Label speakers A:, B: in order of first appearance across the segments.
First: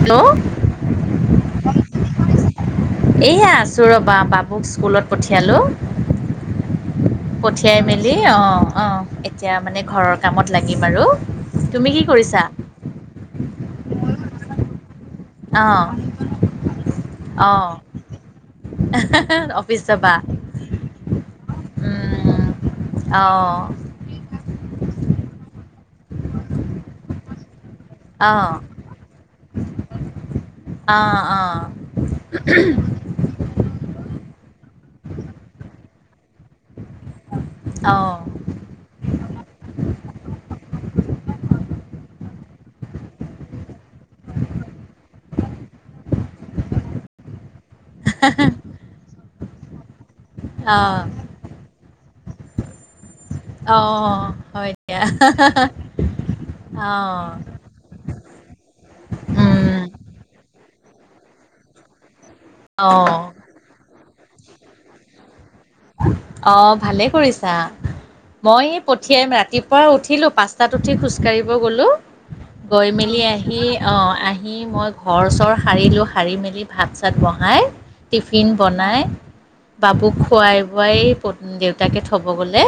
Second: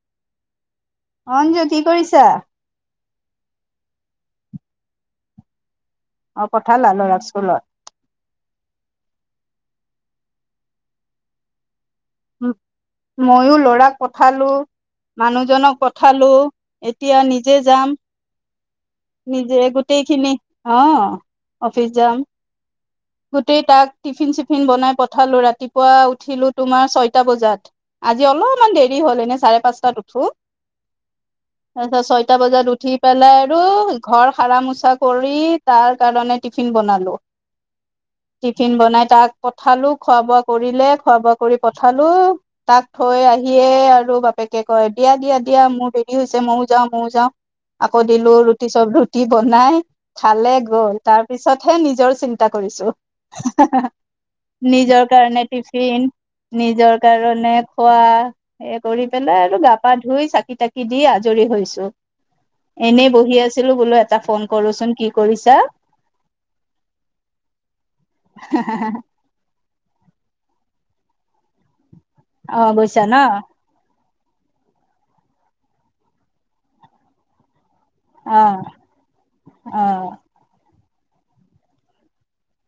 A: Hello!
B: Anju কি কৰিছা?
A: এয়া আছো ৰবা বাবুক স্কুলত পঠিয়ালো
B: অ পঠালা ল'ৰাক স্কুলত?
A: পঠিয়াই মেলি অ', অ' এতিয়া মানে ঘৰৰ কামত লাগিম আৰু। তুমি কি কৰিছা
B: [unintelligible] মইয়ো ল'ৰাক পঠালো। মানুহজনক
A: অঁ
B: পঠালো এতিয়া নিজে
A: অঁ
B: যাম। নিজে
A: অফিচ যাবা
B: গোটেইখিনি অ', অফিচ যাম।
A: উম অঁ
B: গোটেই তাক টিফিন চিফিন বনাই পঠালো ৰাতিপুৱা উঠিলো তোমাৰ ছয়টা বজাত। আজি
A: অঁ
B: অলপমান দেৰি হ'ল এনে চাৰে পাঁচটাত উঠো।
A: অঁ
B: তাৰপিছত ছয়টা বজাত উঠি পেলাই আৰু ঘৰ হাৰা মোচা কৰি তাৰ কাৰণে টিফিন বনালো।
A: অঁ অঁ
B: টিফিন বনাই তাক পঠালো খোৱা বোৱা কৰিলে। খোৱা বোৱা কৰি পঠালো তাক থৈ আহিয়ে আৰু বাপেকে কয় দিয়া, দিয়া-দিয়া মোৰ দে ৰি হৈছে মইয়ো যাম, মইয়ো যাম। আকৌ দিলো ৰুটি চব ৰুটি বনাই খালে গ'ল
A: অঁ
B: তাৰ পিছতহে নিজৰ চিন্তা কৰিছো।
A: অ'।
B: নিজৰ কাৰণে টিফিন নিজৰ
A: অঁ
B: কাৰণে খোৱা, এই কৰি পেলাই আৰু গা
A: উম
B: পা ধুই চাকি তাক কি দি আজৰি হৈছো।
A: অঁ
B: এনেই বহি আছিলো বোলো এটা ফোন কৰোচোন কি কৰিছা।
A: অ' ভালেই কৰিছা। মই এই পঠিয়াম ৰাতি পৰা উঠিলোঁ। পাঁচটাত উঠি খোজকাঢ়িব গ'লো,
B: অ
A: গৈ
B: গৈছা ন
A: মেলি আহি অ'। আহি মই ঘৰ চৰ সাৰিলো। সাৰি মেলি ভাত চাত বহাই
B: অ
A: টিফিন বনাই,
B: অ
A: বাবুক খুৱাই বুৱাই প, দেউতাকে থ'ব গ'লে।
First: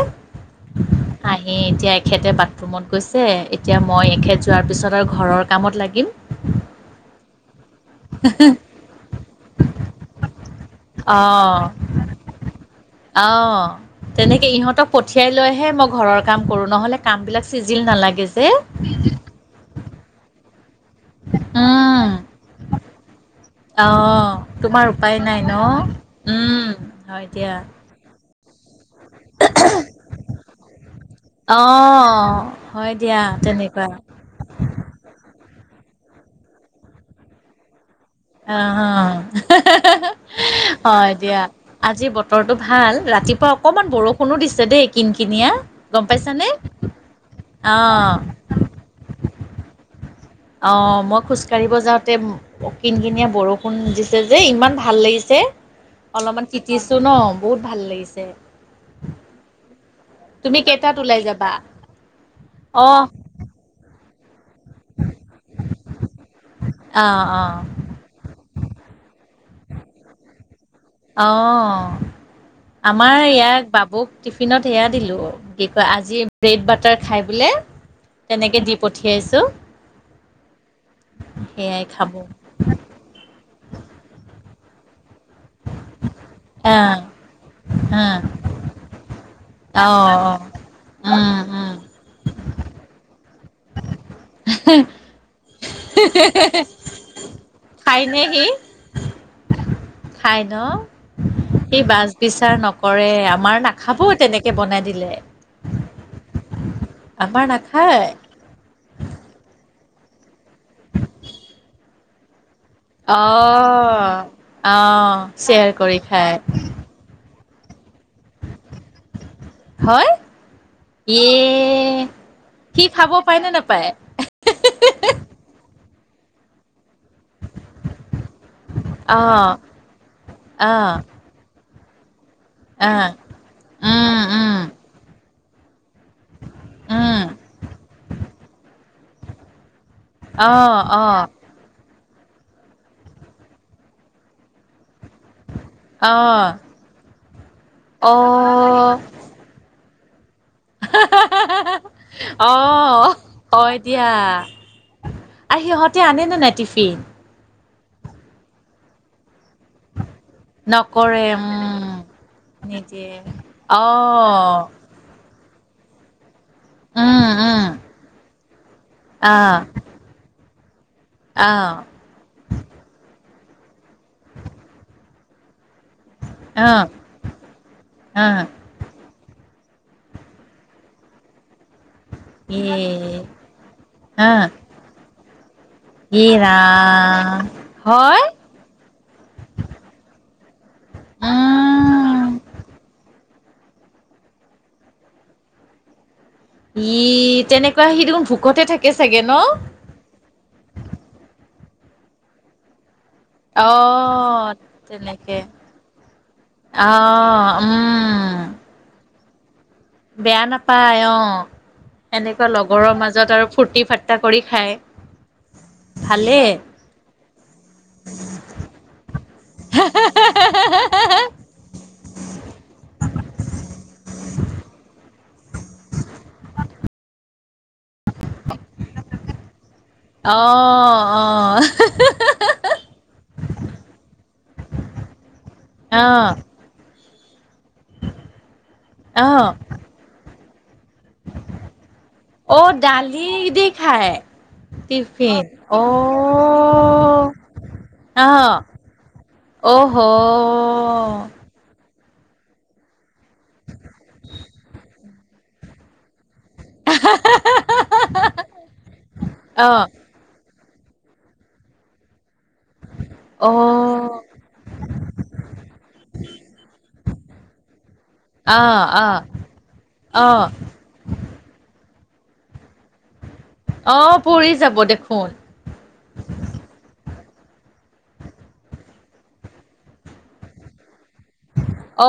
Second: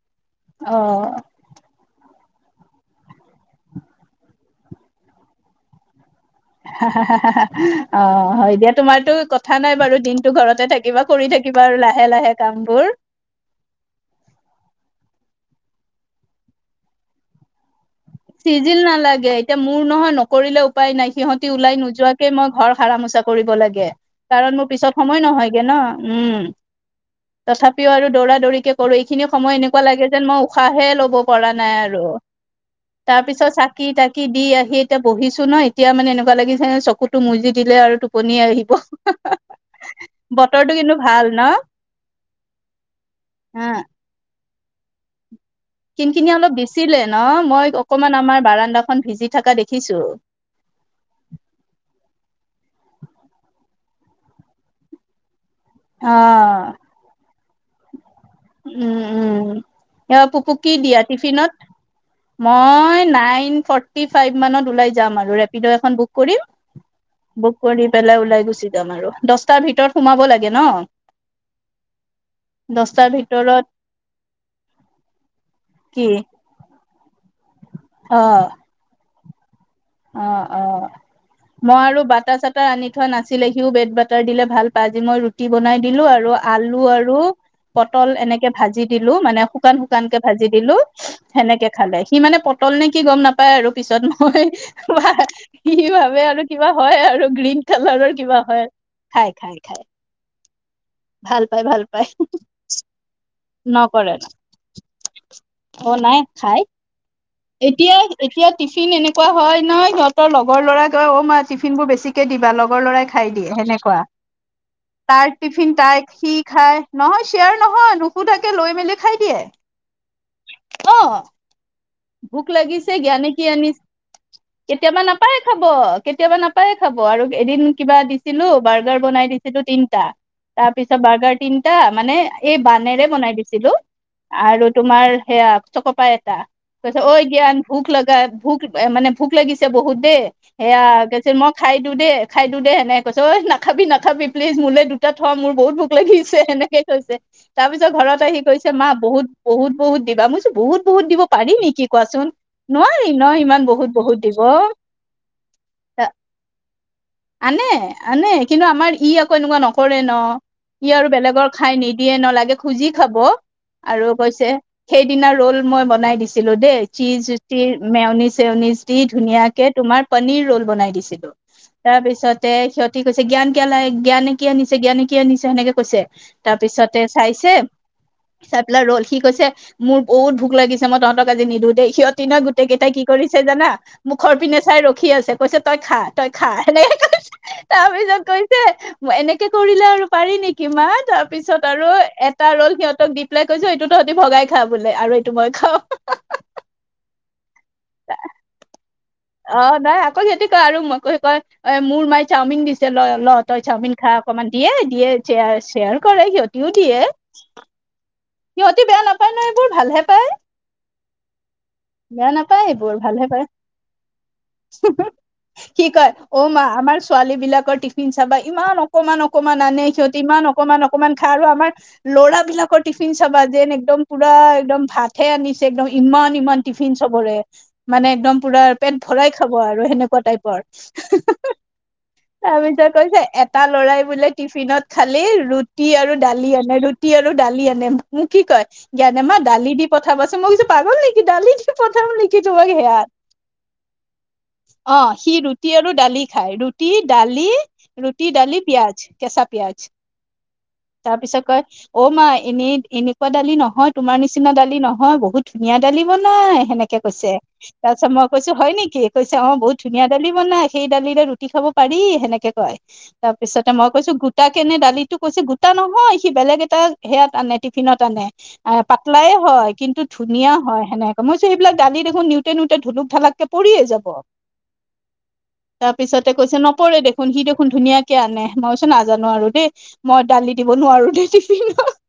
B: অ
A: আহি এতিয়া এখেতে বাথৰুমত গৈছে। এতিয়া মই এখেত যোৱাৰ পিছত আৰু ঘৰৰ কামত লাগিম।
B: অ' হয় দিয়া তোমাৰতো কথা নাই বাৰু দিনটো ঘৰতে থাকিবা, কৰি থাক কিবা আৰু লাহে লাহে কামবোৰ
A: অ' তেনেকে ইহঁতক পঠিয়াই লৈহে মই ঘৰৰ কাম ক'ৰো। নহ'লে কাম বিলাক চিজিল নালাগ
B: চিজিল নালাগে। এতিয়া মোৰ নহয় নকৰিলেও উপায় নাই। সিহঁতি ওলাই
A: উম
B: নোযোৱাকে মই ঘৰ সাৰা মোচা কৰিব লাগ গে।
A: অঁ
B: কাৰণ মোৰ
A: তোমাৰ
B: পিছত
A: উপায়
B: সময়
A: নাই
B: নহয়গে ন। উম,
A: হয় দিয়া
B: তথাপিও আৰু দৌৰা দৌৰিকে কৰোঁ। এইখিনি সময় এনেকুৱা লাগে যেন মই উশাহে ল'ব পৰা নাই আৰু।
A: অঁ হয় দিয়া
B: তাৰ পিছত চাকি
A: তেনেকুৱা
B: তাকি দি আহি এতিয়া বহিছো ন। এতিয়া মানে এনেকুৱা লাগিছে চকুতো মুজি দিলে আৰু টো
A: অ', হ।
B: বতৰটো কিন্তু
A: হয়
B: ভাল
A: দিয়া।
B: ন
A: আজি বতৰটো ভাল ৰাতিপুৱা অকমান বৰষুণো দিছ ছে দেই কিন কিনিয়া। গম
B: কিন কিনিয়া
A: পাইছানে
B: অলপ দিছিলে ন? মই
A: অ
B: অকমান আমাৰ বাৰাণ্ডাখন ভিজি থাকা দেখিছো।
A: অ' মই খোজকাঢ়িব যাওঁতে কিন কিনিয়া বৰষুণ দিছে যে ইমান ভাল লাগিছে। অলপমান টিটিছো ন বহুত ভাল লাগিছ
B: উ, উ। এয়া ফুফুক
A: তুমি
B: কি
A: কেইটাত
B: দিয়া
A: ওলাই যাবা
B: টিফিনত,
A: অ
B: মই নাইন ফৰ টি ফাইভ মানত ওলাই যাম আৰু। ৰেপিড' এখন বুক কৰিম,
A: অ অ
B: বুক কৰি পেলাই ওলাই গুছি যাম আৰু। দছটাৰ ভিতৰত সোমাব লাগে ন?
A: অ'
B: দহটাৰ
A: আমাৰ ইয়াক,
B: ভিতৰত
A: বাবুক টিফিনত হেয়া দিলোঁ। কি কয় আজি ব্ৰেড বাটাৰ খাই বোলে।
B: অ'
A: তেনেকে দি পঠিয়াইছো।
B: অ', অ' মই
A: সেয়াই
B: আৰু
A: খাব
B: বাটা চাটা আনি থোৱা নাছিলে। সিওঁ ব্ৰেড বাটাৰ দিলে ভাল পায়। আজি মই ৰুটি বনাই দিলোঁ আৰু আলু
A: আহ
B: আৰু পটল
A: আহ
B: এনেকে ভাজি দিলো মানে শুকান,
A: অ',
B: শুকান কে
A: অ',
B: ভাজি দিলোঁ।
A: উম,
B: হেনেকে
A: উম,
B: খালে। সি মানে পটল নে কি গম নাপায় আৰু পিছত ম [unintelligible] সি ভাবে আৰু কিবা হয় আৰু গ্ৰীণ কালাৰৰ
A: খাইনে
B: কিবা
A: সি?
B: হয়। খায়, খায়, খায়।
A: খাই ন। সি
B: পাই
A: বাচ বিচাৰ নকৰে আ মাৰ নাখাব
B: নকৰে ন
A: তেনেকে বনাই দিলে।
B: অ' নাই খাই।
A: আমাৰ
B: এতিয়া,
A: নাখায়
B: এতিয়া টিফিন এনে কোৱা হয় নহয়। সিহঁতৰ লগৰ ল'ৰাই কয়। অ' মা টিফিনবোৰ বেছিকে দিবা লগ লগৰ ল'ৰাই খাই দিয়ে হেনেকুৱা।
A: অ'। অ',
B: তাৰ
A: শ্বেয়াৰ
B: টিফিন
A: কৰি
B: তাই-সি খাই নহয়চ চেয়াৰ নহয়। নুশুধাকে লৈ মেলি খাই দিয়ে।
A: হয়
B: অ'।
A: ইয়ে
B: ভোক
A: সি
B: লাগিছে।
A: খাব
B: জ্ঞানে
A: পায়
B: কি
A: নে
B: আনিছ,
A: নাপায়?
B: কেতিয়াবা নাপায় খাব। কেতিয়াবা নাপায় খাব আৰু এদিন কিবা দিছিলোঁ, বাৰ্গাৰ বনাই
A: অ',
B: দিছিলোঁ তিনটা। তাপিছ
A: অ',
B: বাৰ্গাৰ তিন টা মানে এই বানেৰে
A: অ',
B: বনাই দিছিলোঁ
A: উম, উম,
B: আৰু তোমাৰ হেয়া চক'পাই কৈছে ঐ
A: উম।
B: জ্ঞান ভোক লাগায়ে, ভোক মানে ভোক লাগিছে বহুত। দেই হেয়া
A: অ', অ',
B: কৈছে মই খাই দু দে, খাই দু দে, হেনেকে কৈছে। ঐ নাখাবি, নাখাবি প্লিজ মোলে দু তিয়া থ মোৰ বহুত ভোক লাগিছে
A: অ',
B: সেনেকে কৈছে। তাপিছত ঘৰত আহি কৈছে মা
A: অ',
B: বহুত, বহুত বহুত দিবা। মইছো বহুত, বহুত দিব পাৰি নেকি কোৱাচোন নোৱাৰি
A: অ'।
B: ন ইমান
A: হয়
B: বহুত
A: দিয়া
B: বহুত দিব অ
A: আৰু সিহঁতে আনে নে নাই টিফিন?
B: আনে আনে কিন্তু আমাৰ ই আক ক এনেকুৱা নকৰে ন ই আৰু
A: নকৰে উম
B: বেলেগৰ খাই নিদিয়ে ন লাগে খুজি
A: নিজে
B: খাব আৰু কৈছে
A: আহ
B: সেইদিনা ৰল মই বনাই দিছ ছিলো দেই চিজ
A: উম উম
B: তিৰ মেয়নি চেয়নিছ্ দি
A: আহ
B: ধুনীয়াকে তোমাৰ পনিৰ ৰল বনাই দিছ ছিলো
A: আহ
B: তাৰ পিছতে সিহঁতি কৈছে জ্ঞান কিয় লে জ্ঞানে কিয় নিছে জ্ঞানে কিয় নিছে সেনেকে কৈছে তাৰ
A: আহ
B: পিছতে চাইছে
A: আহ
B: চাই পেলাই ৰল সি কৈছে মোৰ বহুত ভোক লাগিছে মই তহঁত আজি নিদিওঁ দেই সিহত তি ন
A: এ
B: গোটেই কেইটাই কি কৰিছে জানা মুখৰ
A: আহ
B: পিনে চাই ৰখি আছে কৈছে তই খা
A: এ
B: তই খা হেনেকে কৈ
A: ৰাম
B: তাৰ পিছত
A: হয়
B: কৈছে এনেকে কৰিলে আৰু পাৰি নিকি কি তাৰপিছত আৰু
A: উম
B: এটা ৰল সিহঁতক দি পাই কৈছো এইটো তহঁতি ভগাই খা বোলে আৰু এইটো মই খাওঁ
A: ই তেনেকে
B: অ নাই আকৌ হিহতি কয় আৰু মই কৈ কয় এ মোৰ মাই চাওমিন দিছে ল ল তই
A: অ
B: চাওমিন খাই অকনমান দিয়ে দিয়ে
A: তেনেকে
B: শ্ৰে শ্ৰেয়াৰো কৰে সিহঁতিও দিয়ে
A: আহ উম
B: হিহতি বেয়া নাপ
A: বেয়া নাপায় অ
B: বেয়া
A: এনেকুৱা
B: নাপায়
A: লগৰৰ
B: এইবোৰ ভালহে
A: মাজত
B: পায়
A: আৰু ফূুৰ্তি ফাৰ্তটা কৰি খায়
B: কি কয় অ
A: ভালেই
B: মা আমাৰ ছোৱালী বিলাকৰ টিফিন চাবা ইমান অকমান অকমান আনে সিহঁতি ইমান অকণমান অকণমান খাঁয় আৰু আমাৰ লৰাবিলাকৰ টিফ টিফিন চাবা যেন একদম পুৰা একদম ভাতহে আনিছে একদম ইমান ইমান টিফিন চবৰে মানে একদম পুৰা পেট ভৰাই খাব আৰু যে সেনেকুৱা
A: অ
B: টাইপৰ হি হি হি
A: অ
B: তাৰপিছত কৈছে এট তা লৰাই বোলে টিফিনত খালি ৰুটি আৰু দালি আনে ৰুটি আৰু দালি আনে মোক কি কয় জানানে
A: অ
B: মোক
A: অ
B: দালি দি পঠাবাচোন মই কৈছো পাগল ডালি প্ৰথম লিখি তোমাক সেয়া অ
A: দালি দি খায়
B: সি
A: টিফিন
B: ৰুটি আৰু দালি খায় ৰুটি
A: অ'
B: দালি ৰুটি দালি
A: অ'
B: পিয়াজ কেঁচা পিয়াজ পিয়াঁজ
A: অহ'
B: তাপিছত কয় অ মা এনে এনেকুৱা দালি নহয় তোমাৰ নিচিনা দালি নহয় বহুত ধুনীয়া দালি বন নাই সেনেকে কৈছে তাৰ পিছত মই কৈছো হয় নিকি কৈছে অ বহুত ধুনীয়া দালি বনাই সেই দালিৰে ৰুটি খাব পাৰি সেনেকে ক তাৰ পিছতে মই কৈছো গোটা কেনে দালিটো কৈছে গোটা নহয় সি বেলেগ এটা সেয়াত আনে টিফিনত আনে
A: অ' অ'
B: পাতলাই হয় কিন্তু
A: অ'
B: ধুনীয়া হয় সেনেক এবিলাক দালি দেখোন নিওঁতে নিওঁতে ধুলক ধালাক কে পৰিয়ে যাব
A: অ' পৰি যাব দেখোন
B: তাৰপিছতে কৈছে নপৰে দেখ শুন সি দেখোন ধুনীয়াকে আনে মইছোন নাজানো আৰু দেই মই দালি দিব নোৱাৰো দেই টিফিনত
A: অ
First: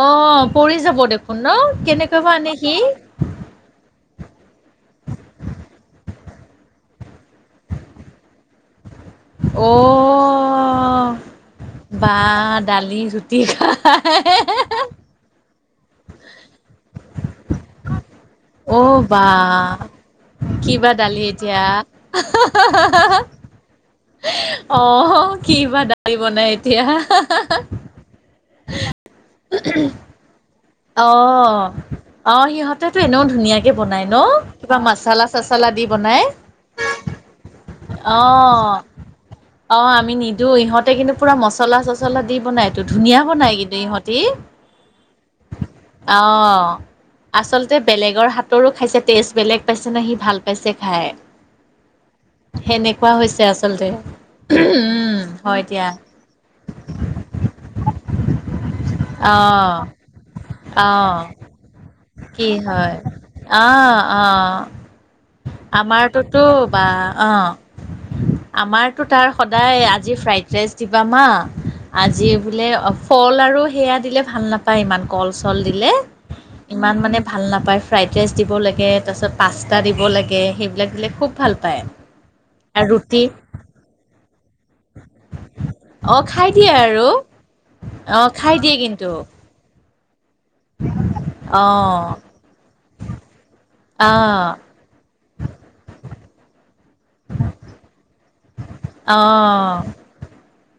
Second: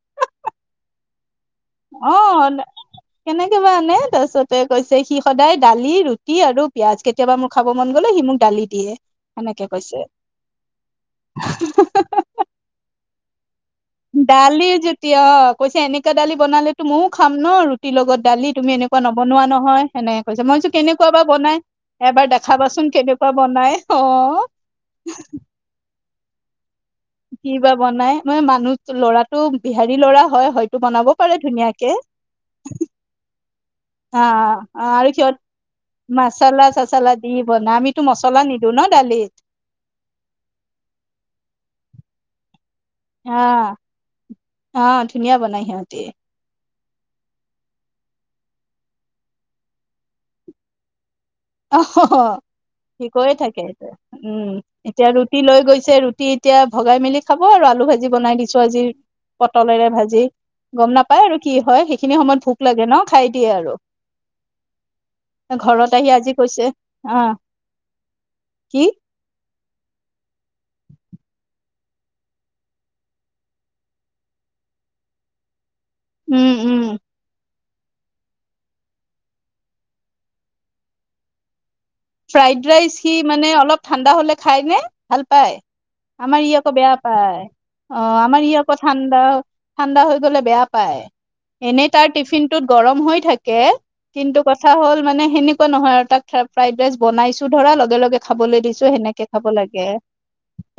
A: পৰি যাব দেখোন ন।
B: অ
A: কেনেকৈ বা আনে সি
B: কেনেকে বা আনে তা--পছতে কৈছে সি সদায় দালি ৰুটি আৰু পিয়াজ কেতিয়াবা মোৰ খাব মন গলে সি মোক দালি দিয়ে। সেনেকে কৈছে
A: অঅঅঅঅ বা দালি ৰুটি খা
B: দালি যেতিয়া অ কৈছে এনেকা দালি বনালেতো মও খাম ন ৰুটিৰ লগত দালি তুমি
A: অ'
B: এনেকুৱা
A: বা
B: নবনোৱা নহয় সেনেকে কৈছ মই কৈছোঁ
A: কিবা
B: কেনেকুৱা
A: দালি
B: বা
A: এতিয়া
B: বনাই। এবাৰ দেখাবাচোন কেনেকুৱা বনাই। অ
A: অ কি বা দালি বনাই। এতিয়া
B: কি বা বনাই মই মানুহ ল'ৰাটো বিহাৰী লৰা হয় হয় টো বনাব পাৰে
A: অ',
B: ধুনীয়াকে।
A: অ সিহঁতেটো এনেও ধুনীয়াকে বনাই ন
B: অ
A: কিবা
B: অ আৰু
A: মাচালা
B: সিহঁত
A: চাচালা দি বনাই।
B: মাচালা চাচালা দি বনাই আমিতো মছলা নিদো
A: অ',
B: ন দালিত।
A: অ আমি নিদো ইহঁতে কিন্তু পুৰা মচলা মচলা চচলা দি বনাই ত ধুনীয়া
B: অ
A: বনাই কিন্তু ইহতি।
B: অ ধুনীয়া বনাই সিহঁতি
A: অহ। আচলতে বেলেগৰ হাতৰো খাইছে টেষ্ট বেলেগ পাইছে ন সি ভাল পাইছে খাই।
B: অহ হ। সি
A: সেনেকুৱা
B: গৈ
A: হৈছে
B: থাকে এ
A: আচলতে।
B: উম এতিয়া ৰুটি লৈ
A: হয় দিয়া।
B: গৈছে ৰুটি এতিয়া ভগাই মেলি খাব আৰু - আলু ভাজি বনাই দি -
A: অ',
B: পটলেৰে ভাজি। গম নাপাই
A: অ',
B: আৰু কি হয় সেইখিনি সময়ত
A: কি
B: ভোক লাগে ন
A: হয়।
B: খাই দিয়ে আৰু।
A: অ',
B: ঘৰত আহি আজি
A: অ আমাৰটোতো
B: কৈছে
A: বা অ
B: কি
A: আমাৰতো তাৰ স দায় আজি ফ্ৰাইড ৰাইচ দিবা মা আজি বোলে ফল আৰু সেয়া দিলে ভাল নাপায় ইমান কল চল দিলে
B: উম উম
A: ইমান মানে ভাল নাপায় ফ্ৰাইড ৰাইচ দিব লাগে তাৰপিছত পাস্তা দিব লাগে সেইবিলাক দিলে খুব ভাল পায়।
B: ফ্ৰাইড ৰাইচ
A: আৰু
B: সি
A: ৰুটি
B: মানে অলপ ঠাণ্ডা হলে খায়নে, ভাল পায়?
A: অ
B: আমাৰ
A: খাই
B: ই
A: দিয়ে
B: আকৌ বেয়া
A: আৰু
B: পায় অ আমাৰ
A: খাই
B: ই
A: দিয়ে
B: আকৌ
A: কিন্তু
B: ঠাণ্ডা ঠাণ্ডা হৈ গ'লে বেয়া পায়
A: অ
B: এনেই তাৰ টিফিনটোত গৰম হৈ থাকে।
A: অ
B: কিন্তু কথা হ'ল মানে সেনেকুৱা নহয় আৰু তাক ফ্ৰাইড ৰাইচ বনাইছো ধৰা লগে লগে খাবলৈ দিছো
A: অ
B: সেনেকে খাব লাগে।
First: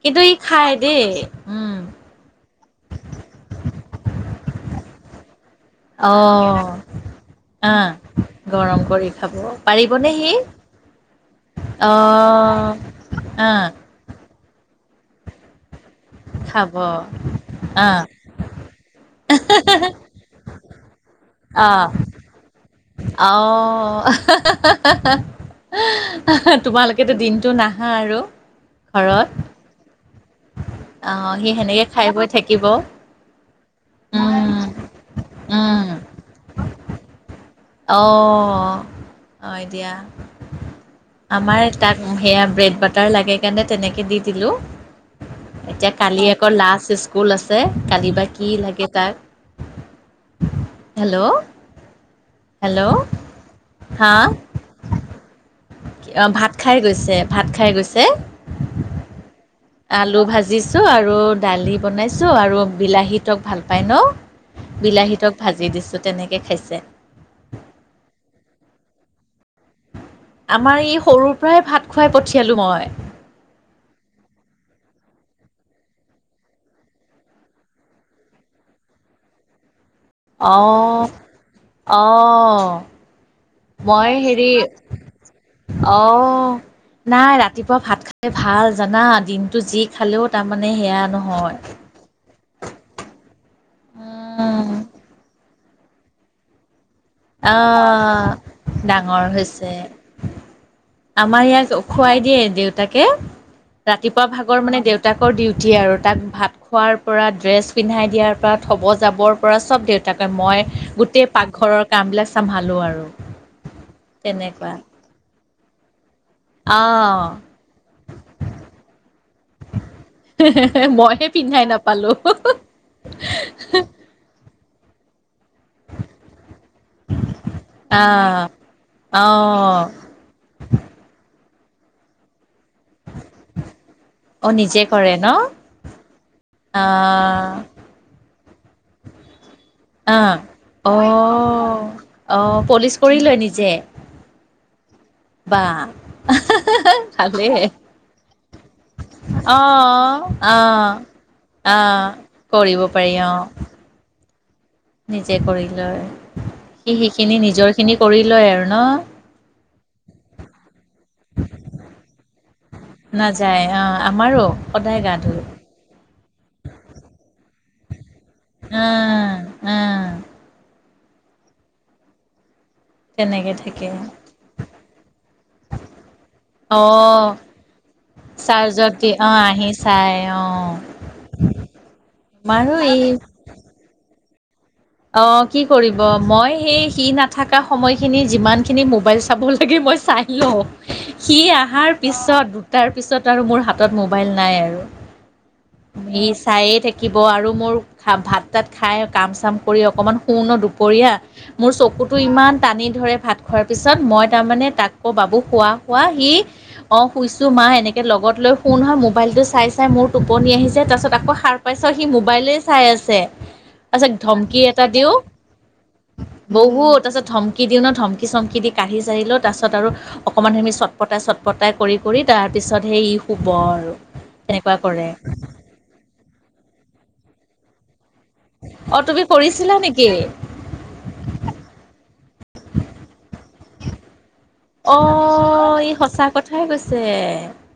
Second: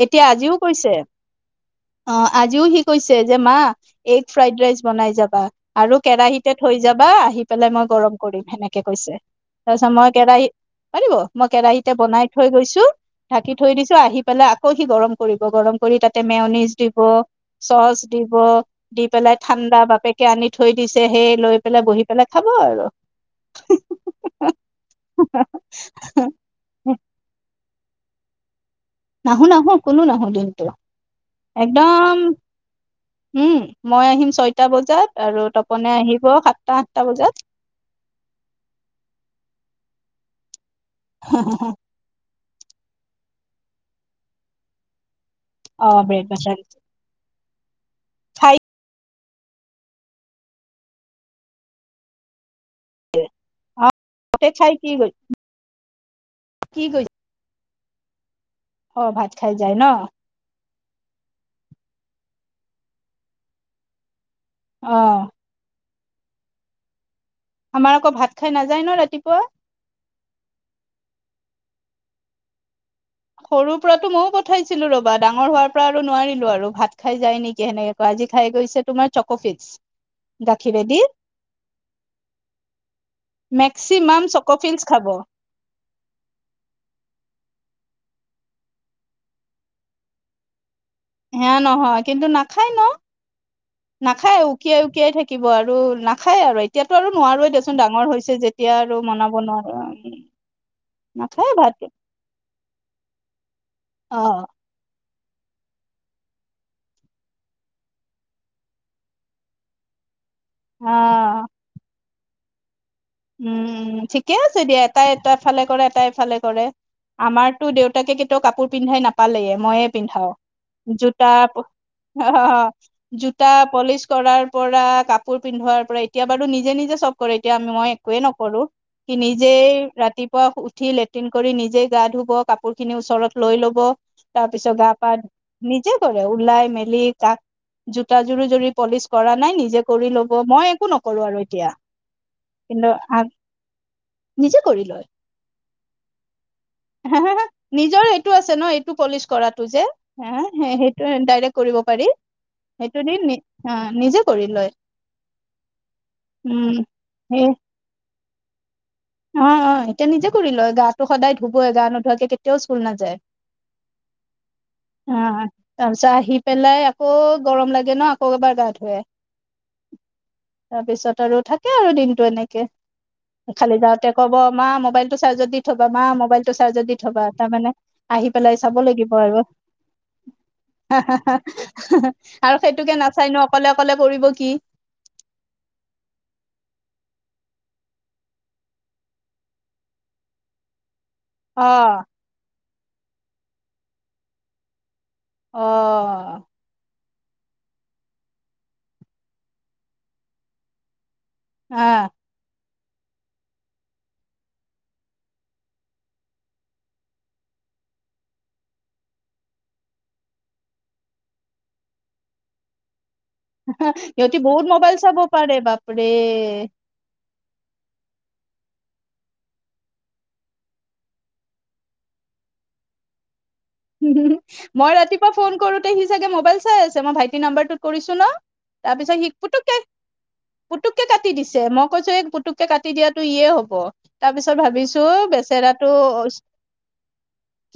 A: কিন্তু
B: এতিয়া
A: ই
B: আজিও
A: খায়
B: কৈছে।
A: দেই উম
B: অ আজিও সি কৈছে যে মা এগ ফ্ৰাইড ৰাইচ বনাই যাবা। আৰু
A: অ
B: কেৰাহিতে থৈ যাবা আহি পেলাই
A: অ
B: মই গৰম কৰিম সেনেকে
A: গৰম কৰি
B: কৈছে
A: খাব
B: তাৰপিছত মই
A: পাৰিবনে সি
B: কেৰাহী মই কেৰাহিতে
A: অ
B: বনা থৈ গৈছো
A: অ
B: ঢাকি থৈ দিছো আহি পেলাই আকৌ সি গৰম কৰিব গ - ৰম কৰি তাতে মেয়নিজ দিব,
A: খাব
B: চচ
A: অ',
B: দিব, দি পেলাই ঠাণ্ডা বাপেকে আনি থৈ দিছে সেই লৈ পেলাই
A: আহ
B: বহি পেলাই খাব আৰু
A: অহ। তোমালোকেতো দিনটো নাহা আৰু। ঘৰত
B: নাহো নাহো কোনো নাহো দিনটো
A: অ', সি সেনেকে খাই
B: একদম
A: বৈ থাকিব
B: উম মই আহিম
A: উম,
B: ছয়টা বজাত আৰু
A: উম,
B: তপনে আহিব সাতটা আঠটা বজাত।
A: অ অ এতিয়া
B: বজাত
A: আমাৰ তাক সেয়া ব্ৰেড বাটাৰ লাগে কাৰণে তেনেকৈ দি দিলোঁ
B: অ
A: এতিয়া
B: ব্ৰেড
A: কালি আকৌ
B: বাটাৰ
A: লাষ্ট স্কুল আছে যে কালি বা কি
B: খাই
A: লাগে তাক! হেল্ল' হেল্ল' হা
B: তাতে খাই কি গৈ
A: অঁ ভাত খাই
B: কি গৈ
A: গৈছে ভাত খাই গৈছে।
B: অ ভাত খাই যায় ন।
A: আলু ভাজিছোঁ আৰু দালি বনাইছোঁ আৰু বিলাহী তক ভাল পায় ন।
B: অ
A: বিলাহীটক ভাজি দিছোঁ তেনেকে খাইছে।
B: আমাৰ আকৌ ভাত খাই নাযায় [unintelligible]
A: আমাৰ ই সৰুৰ পৰাই ভাত খুৱাই পঠিয়ালো মই।
B: সৰুৰ পৰাতো মইও পঠাইছিলো ৰবা ডাঙৰ হোৱাৰ পৰা আৰু নোৱাৰিলো আৰু ভাত খাই যাই নেকি সেনেকে কোৱাটো আজি খাই গৈছে তোমাৰ চকফিকচ।
A: অহ। মই
B: মেক্সিমাম
A: হেৰি
B: চকফিল্চ খাব
A: অ নাই ৰাতিপুৱা ভাত খালে ভাল জানা দিনটো যি খালেও তাৰমানে
B: হে নহয় কিন্তু নাখায় ন নাখায়
A: উম,
B: উকিয়াই উকিয়াই থাকিব আৰু। আৰু নাখায় আৰু। এতিয়াতো আৰু নোৱাৰোই দেচোন ডাঙৰ
A: আহ।
B: হৈছে যেতিয়া আৰু
A: ডাঙৰ
B: মনাব
A: হৈছে
B: নোৱাৰোঁ।
A: আমাৰ ইয়াক খুৱাই দিয়ে দেউতাকে ৰাতিপুৱা
B: অ
A: ভাগৰ মানে দেউতা দেউতাকৰ ডিউটি আৰু তাক ভাত খোৱাৰ পৰা ড্ৰেছ পিন্ধাই দিয়াৰ পৰা থ'ব যাবৰ পৰা সব দেউতাক। মই
B: অ
A: গোটেই পাকঘৰৰ কামবিলাক চম্ভালো আৰু।
B: উম ঠিকে আছে
A: তেনেকুৱা
B: দিয়া এটাই এটা ফালে কৰে এটাই- ফালে কৰে
A: অ'
B: আমাৰতো দেউতাকে কেতিয়াও কাপোৰ পিন্ধাই নাপালেয়ে মইয়ে পিন্ধাও। জোতা
A: মইহে
B: অ',
A: পিন্ধাই নাপালোঁ
B: অ', জোতা পলিচ কৰাৰ পৰা কাপোৰ পিন্ধোৱাৰ পৰা এতিয়া বাৰু নিজে নিজে চব কৰে এতিয়া আমি মই একোৱেই
A: আহ
B: নকৰো সি নিজেই
A: অ'
B: ৰাতিপুৱা উঠি লেট্ৰিন কৰি নিজে গা ধুব কাপোৰ কাপোৰ খিনি ওচৰত লৈ লব তাৰ
A: অ'
B: পিছত
A: নিজে
B: গা পা
A: কৰে ন
B: নিজে কৰে ওলাই মেলি কাক
A: আহ
B: জোতা যোৰো যদি পলিচ কৰা নাই নিজে কৰি লব
A: অ',
B: মই একো নকৰো আৰু এতিয়া
A: অ', অ'।
B: কিন্তু
A: পলিচ কৰি
B: আ-
A: লয় নিজে,
B: নিজে
A: বা। ভালে
B: নিজৰে সেইটো আছে ন' প'লিচ কৰাটো যে
A: অ'
B: সে
A: অ'
B: সেইটোৱে ডাইৰেক্ট দিব পাৰি,
A: অ' কৰিব
B: সেইটো
A: পাৰি
B: দি নি
A: অ'
B: নিজে কৰি লয়।
A: নিজে কৰি লয়
B: উম
A: সি সিখিনি
B: সেই
A: নিজৰ খিনি কৰি লয় আৰু ন'।
B: অ', অ', এতিয়া নিজে কৰি লয়, গাটো সদায় ধুবই গা নুধুৱাকৈ কেতিয়াও স্কুল নাযায়।
A: অ'।
B: অ', তাৰ পিছত আহি পেলাই আকৌ গৰম লাগে ন' আৰু এবাৰ গা ধুৱে,
A: আহ আহ
B: তাৰপিছত আৰু থাকে আৰু দিনটো এনেকে
A: তেনেকে থাকে।
B: তে ক'ব মা মোবাইল টো চাৰ্জত দি থ'বা মা মোবাইল টো চাৰ্জত
A: অ
B: দি থ'বা তাৰ মানে আহি পেলাই চাব
A: চাৰ্জত দি
B: লাগিব।
A: অ আহি চাই অ
B: আৰু
A: আমাৰো
B: সেইটোকে
A: এই
B: নাচায় নো অকলে অকলে কৰিব। কি
A: অ', কি কৰিব মই সেই সি নাথাকা সময়খিনি যিমান খিনি মোবাইল চাব লাগে মই চাই লওঁ। সি
B: অ
A: আহাৰ পিছত দুটাৰ পিছত আৰু মোৰ হাতত মোবাইল নাই আৰু।
B: অ
A: সি চায়ে থাকে। থাকিব আৰু মোৰ ভাত তাত খাই কাম চাম কৰি অকণমান শু ন' দুপৰীয়া। মোৰ
B: আহ
A: চকুটো ইমান তানি ধৰে ভাত খোৱাৰ পিছত মই তাৰ মানে তাকো বাবুক শুৱা, শুৱা সি অ', শুইছো মা এনেকে লগত লৈ শুও নহয় মোবাইল টো চাই, চাই মোৰ টোপনি আহি যায় তাৰ পিছত আকৌ সাৰ পাই চাওঁ সি মোবাইলে চাই আছে। তাৰপিছত
B: সিহঁতি
A: ধমকি
B: বহুত
A: এটা
B: মোবাইল
A: দিওঁ
B: চাব পাৰে বাপৰে।
A: কি দিওঁ ন' ধমকি চমকি দি কাহি চাহি লৈ তাৰপাছত আৰু অকনমান চটফটাই চটফটাই কৰি কৰি তাৰ পিছত সেই ই শু
B: মই ৰাতিপুৱা ফোন কৰোঁতে সি চাগে মোবাইল চাই আছে মই ভাইটিৰ নাম্বাৰটোত কৰিছো। ন' তাৰ
A: অঁ
B: পিছত
A: তুমি
B: সি
A: কৰিছিলা
B: পুতুককে
A: নেকি
B: পুতুককে কাটি দিছে মোক কৈছো এই পুতুককে কাটি দিয়াটো ইয়ে হ'ব। তাৰপিছত
A: অ
B: ভাবিছো
A: ই
B: বেচেৰাটো,
A: সঁচা কথাই কৈছে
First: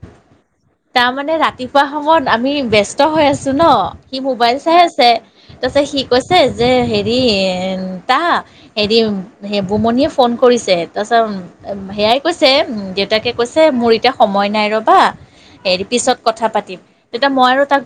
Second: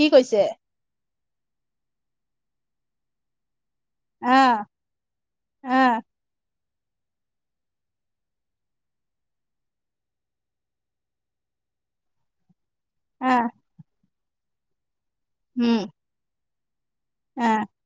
B: কি কৈছে?
A: তাৰমানে ৰাতিপুৱা সময়ত ই ব্যস্ত হৈ আছে ন'। সি মোবাইল
B: আহ
A: চাই আছে তাৰপিছত
B: আহ
A: সি কৈছে যে হেৰি তা হেৰি হে বুমনিয়ে ফোন কৰিছে তাৰপিছত সেয়াই কৈছে, দেউতাকে
B: আহ
A: কৈছে মোৰ এতিয়া সময় নাই ৰ'বা।
B: উম
A: হেৰি পিছত কথা পাতিম, তেতিয়া মই
B: আহ
A: আৰু তাক